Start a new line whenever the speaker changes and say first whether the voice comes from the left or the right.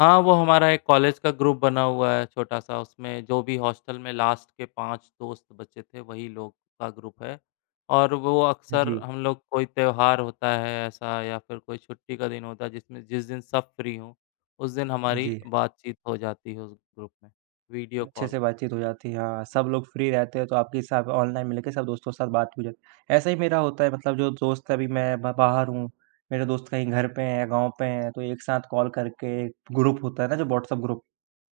left: हाँ, वो हमारा एक कॉलेज का ग्रुप बना हुआ है छोटा-सा, उसमें जो भी हॉस्टल में लास्ट के 5 दोस्त बचे थे, वही लोग का ग्रुप है। और वो अक्सर
right: जी।
left: हम लोग कोई त्योहार होता है ऐसा या फिर कोई छुट्टी का दिन होता है, जिसमें जिस दिन सब फ्री हों, उस दिन हमारी
right: जी।
left: बातचीत हो जाती है उस ग्रुप में वीडियो
right: अच्छे
left: कॉल
right: से
left: करके।
right: बातचीत हो जाती है, हाँ, सब लोग फ्री रहते हैं, तो आपके हिसाब ऑनलाइन में लेके सब दोस्तों के साथ बात हो जा ऐसा ही मेरा होता है मतलब जो दोस्त अभी मैं मैं बाहर हूँ, मेरे दोस्त कहीं घर पे हैं, गाँव पे हैं, तो एक साथ कॉल करके ग्रुप होता है ना जो व्हाट्सएप ग्रुप,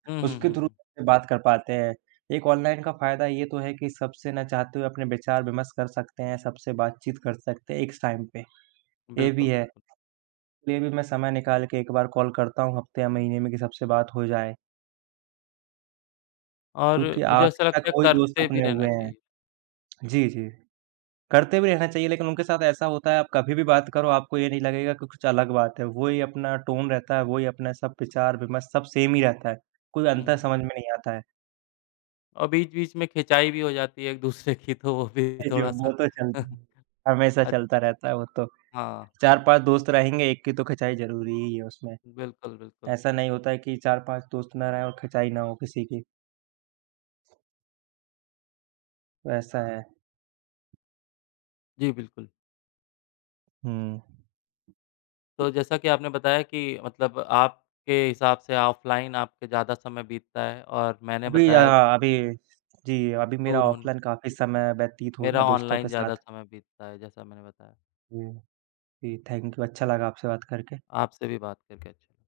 left: हुँ, हुँ,
right: उसके
left: हुँ,
right: थ्रू
left: हुँ।
right: बात कर पाते हैं। एक ऑनलाइन का फायदा ये तो है कि सबसे ना चाहते हुए अपने विचार-विमर्श कर सकते हैं, सबसे बातचीत कर सकते हैं एक स टाइम पे। ये भी
left: बिल्कुल,
right: है,
left: बिल्कुल।
right: ले भी मैं समय निकाल के एक बार कॉल करता हूँ हफ्ते या महीने में कि सबसे बात हो जाए।
left: और
right: क्योंकि
left: मुझे ऐसा
right: आखिर तक
left: लगता है,
right: वही दोस्त
left: करते भी
right: अपने
left: रहना
right: हुए हैं।
left: चाहिए।
right: जी, जी, करते भी रहना चाहिए लेकिन उनके साथ ऐसा होता है आप कभी भी बात करो आपको ये नहीं लगेगा कि कुछ अलग बात है, वही अपना टोन रहता है, वही अपना सब विचार-विमर्श सब सेम ही रहता है, कोई
left: हुँ,
right: अंतर
left: हुँ।
right: समझ में नहीं आता है।
left: अ, बीच-बीच में खिंचाई भी हो जाती है एक दूसरे की तो वो भी
right: ए, जी,
left: थोड़ा-सा
right: वो तो चलती, हमेशा
left: अच्छ
right: चलता रहता है वो तो,
left: हाँ।
right: 4-5 दोस्त रहेंगे, एक की तो खिंचाई ज़रूरी ही है उसमें।
left: बिल्कुल, बिल्कुल।
right: ऐसा नहीं होता है कि 4-5 दोस्त ना रहें और खिंचाई ना हो किसी की। वैसा है।
left: जी, बिल्कुल।
right: हुँ।
left: तो जैसा कि आपने बताया कि मतलब आपके हिसाब से ऑफलाइन आपके ज़्यादा समय बीतता है, और मैंने
right: अभी अ
left: बताया
right: अ, अभी स जी, अभी मेरा
left: दूर होना
right: ऑफलाइन काफ़ी समय व्यतीत हो रहा
left: मेरा
right: है दोस्तों
left: ऑनलाइन
right: के
left: ज़्यादा
right: साथ।
left: समय बीतता है, जैसा मैंने बताया।
right: जी, जी, थैंक यू, अच्छा लगा आपसे बात करके।
left: आपसे भी बात करके अच्छा लगा।